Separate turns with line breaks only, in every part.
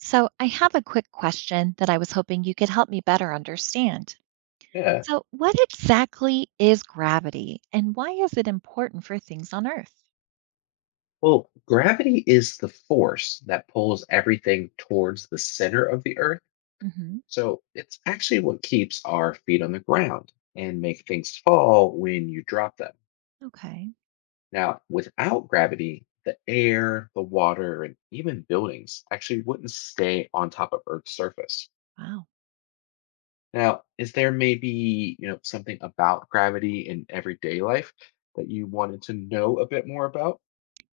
So, I have a quick question that I was hoping you could help me better understand.
Yeah.
So, what exactly is gravity and why is it important for things on Earth?
Well, gravity is the force that pulls everything towards the center of the earth.
Hmm.
So it's actually what keeps our feet on the ground and make things fall when you drop them.
Okay.
Now, without gravity, the air, the water, and even buildings actually wouldn't stay on top of Earth's surface.
Wow.
Now, is there maybe, something about gravity in everyday life that you wanted to know a bit more about?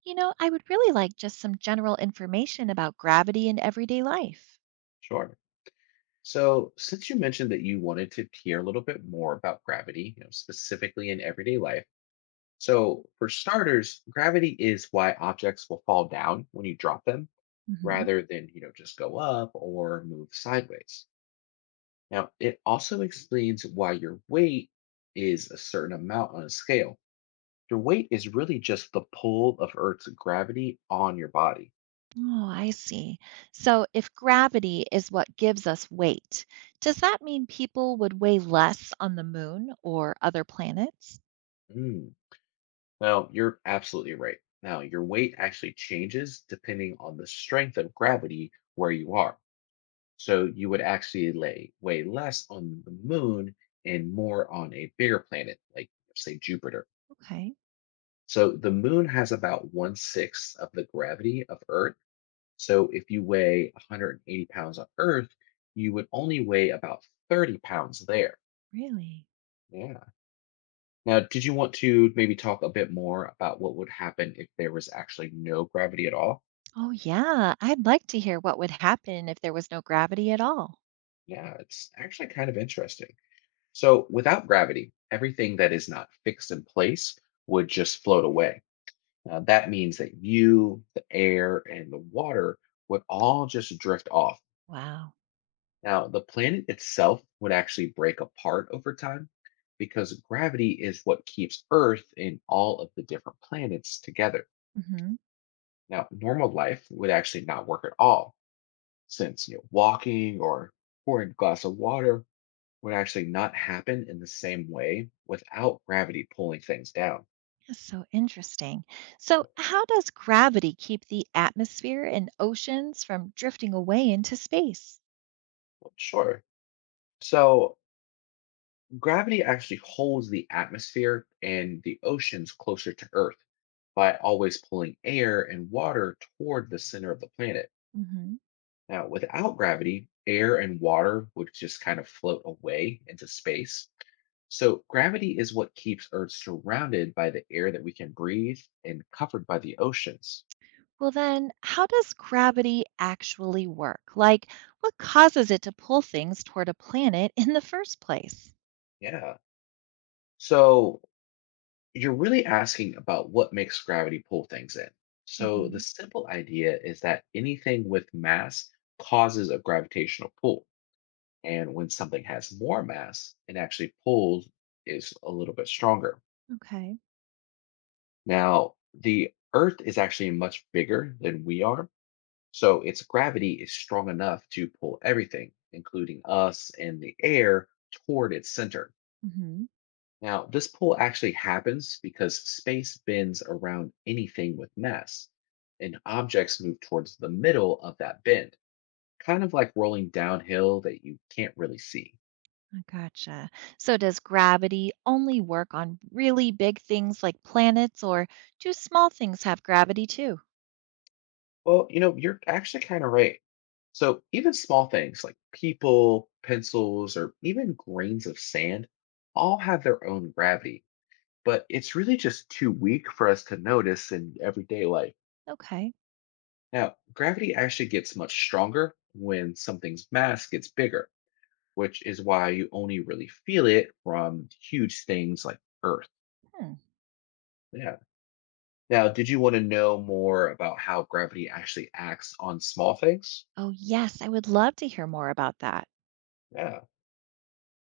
I would really like just some general information about gravity in everyday life.
Sure. So, since you mentioned that you wanted to hear a little bit more about gravity, specifically in everyday life. So, for starters, gravity is why objects will fall down when you drop them
Hmm.
rather than, just go up or move sideways. Now, it also explains why your weight is a certain amount on a scale. Your weight is really just the pull of Earth's gravity on your body.
Oh, I see. So, if gravity is what gives us weight, does that mean people would weigh less on the moon or other planets?
Mm. Now, you're absolutely right. Now, your weight actually changes depending on the strength of gravity where you are. So, you would actually weigh less on the moon and more on a bigger planet, like, say, Jupiter.
Okay.
So, the moon has about one sixth of the gravity of Earth. So, if you weigh 180 pounds on Earth, you would only weigh about 30 pounds there.
Really?
Yeah. Now, did you want to maybe talk a bit more about what would happen if there was actually no gravity at all?
Oh, yeah. I'd like to hear what would happen if there was no gravity at all.
Yeah, it's actually kind of interesting. So, without gravity, everything that is not fixed in place would just float away. Now, that means that you, the air, and the water would all just drift off.
Wow.
Now, the planet itself would actually break apart over time because gravity is what keeps Earth and all of the different planets together.
Hmm.
Now, normal life would actually not work at all since you know, walking or pouring a glass of water would actually not happen in the same way without gravity pulling things down.
That's so interesting. So, how does gravity keep the atmosphere and oceans from drifting away into space?
Well, sure. So, gravity actually holds the atmosphere and the oceans closer to Earth by always pulling air and water toward the center of the planet.
Hmm.
Now, without gravity, air and water would just kind of float away into space. So, gravity is what keeps Earth surrounded by the air that we can breathe and covered by the oceans.
Well, then, how does gravity actually work? Like, what causes it to pull things toward a planet in the first place?
Yeah. So, you're really asking about what makes gravity pull things in. So, the
Hmm.
simple idea is that anything with mass causes a gravitational pull. And when something has more mass, it actually pulls is a little bit stronger.
Okay.
Now, the Earth is actually much bigger than we are. So, its gravity is strong enough to pull everything, including us and the air, toward its center.
Hmm.
Now, this pull actually happens because space bends around anything with mass, and objects move towards the middle of that bend, kind of like rolling downhill that you can't really see.
Gotcha. So does gravity only work on really big things like planets, or do small things have gravity too?
Well, you're actually kind of right. So, even small things like people, pencils, or even grains of sand all have their own gravity, but it's really just too weak for us to notice in everyday life.
Okay.
Now, gravity actually gets much stronger when something's mass gets bigger which is why you only really feel it from huge things like Earth.
Hmm.
Yeah. Now, did you want to know more about how gravity actually acts on small things?
Oh, yes, I would love to hear more about that.
Yeah.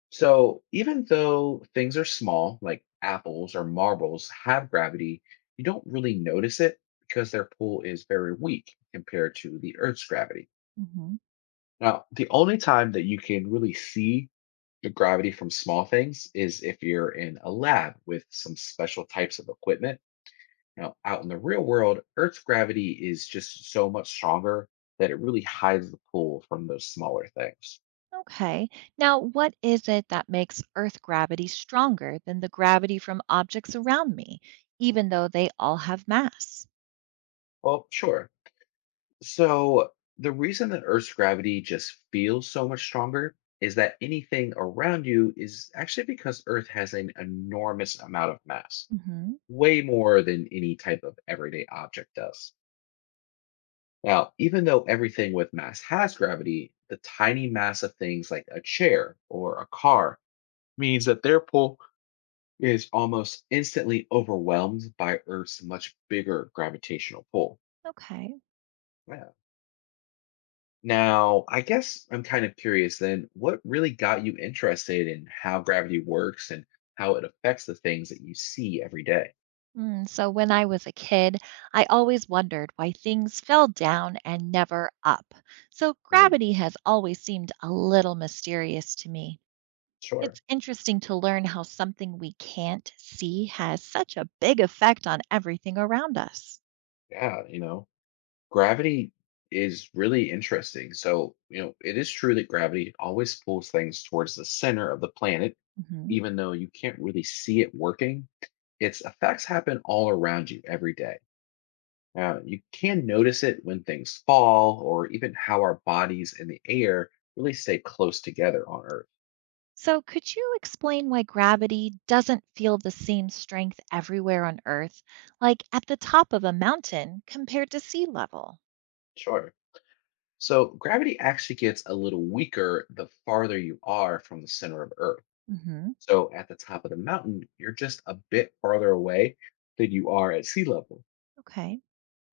So, even though things are small, like apples or marbles have gravity, you don't really notice it because their pull is very weak compared to the Earth's gravity.
Hmm.
Now, the only time that you can really see the gravity from small things is if you're in a lab with some special types of equipment. Now, out in the real world, Earth's gravity is just so much stronger that it really hides the pull from those smaller things.
Okay. Now, what is it that makes Earth gravity stronger than the gravity from objects around me, even though they all have mass?
Well, sure. So, the reason that Earth's gravity just feels so much stronger is that anything around you is actually because Earth has an enormous amount of mass,
Hmm.
way more than any type of everyday object does. Now, even though everything with mass has gravity, the tiny mass of things like a chair or a car means that their pull is almost instantly overwhelmed by Earth's much bigger gravitational pull.
Okay.
Yeah. Now, I guess I'm kind of curious then, what really got you interested in how gravity works and how it affects the things that you see every day?
Mm, so when I was a kid, I always wondered why things fell down and never up. So
Mm,
gravity has always seemed a little mysterious to me.
sure.
It's interesting to learn how something we can't see has such a big effect on everything around us.
Yeah, gravity is really interesting. So, it is true that gravity always pulls things towards the center of the planet,
Mhm.
even though you can't really see it working. Its effects happen all around you every day. Now, you can notice it when things fall or even how our bodies and the air really stay close together on Earth.
So, could you explain why gravity doesn't feel the same strength everywhere on Earth, like at the top of a mountain compared to sea level?
Sure. So, gravity actually gets a little weaker the farther you are from the center of Earth.
Hmm.
So, at the top of the mountain, you're just a bit farther away than you are at sea level.
Okay.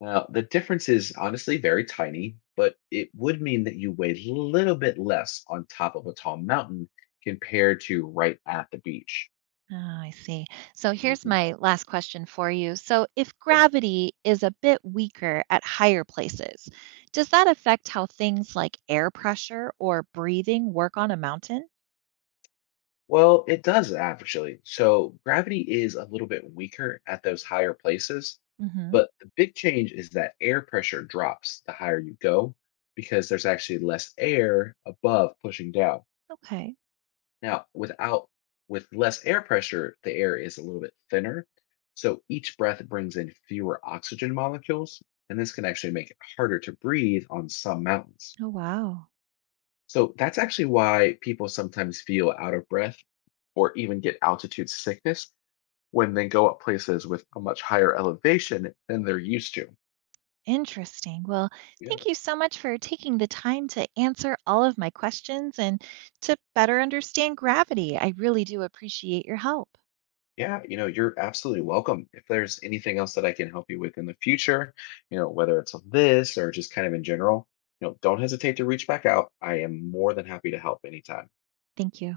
Now, the difference is honestly very tiny, but it would mean that you weigh a little bit less on top of a tall mountain compared to right at the beach.
Oh, I see. So here's
Mhm.
my last question for you. So, if gravity is a bit weaker at higher places, does that affect how things like air pressure or breathing work on a mountain?
Well, it does actually. So gravity is a little bit weaker at those higher places,
Hmm.
but the big change is that air pressure drops the higher you go because there's actually less air above pushing down.
Okay.
Now, without With less air pressure, the air is a little bit thinner. So each breath brings in fewer oxygen molecules, and this can actually make it harder to breathe on some mountains.
Oh, wow.
So that's actually why people sometimes feel out of breath or even get altitude sickness when they go up places with a much higher elevation than they're used to.
Interesting. Well,
Yeah.
thank you so much for taking the time to answer all of my questions and to better understand gravity. I really do appreciate your help.
Yeah, you're absolutely welcome. If there's anything else that I can help you with in the future, whether it's on this or just kind of in general, don't hesitate to reach back out. I am more than happy to help anytime.
Thank you.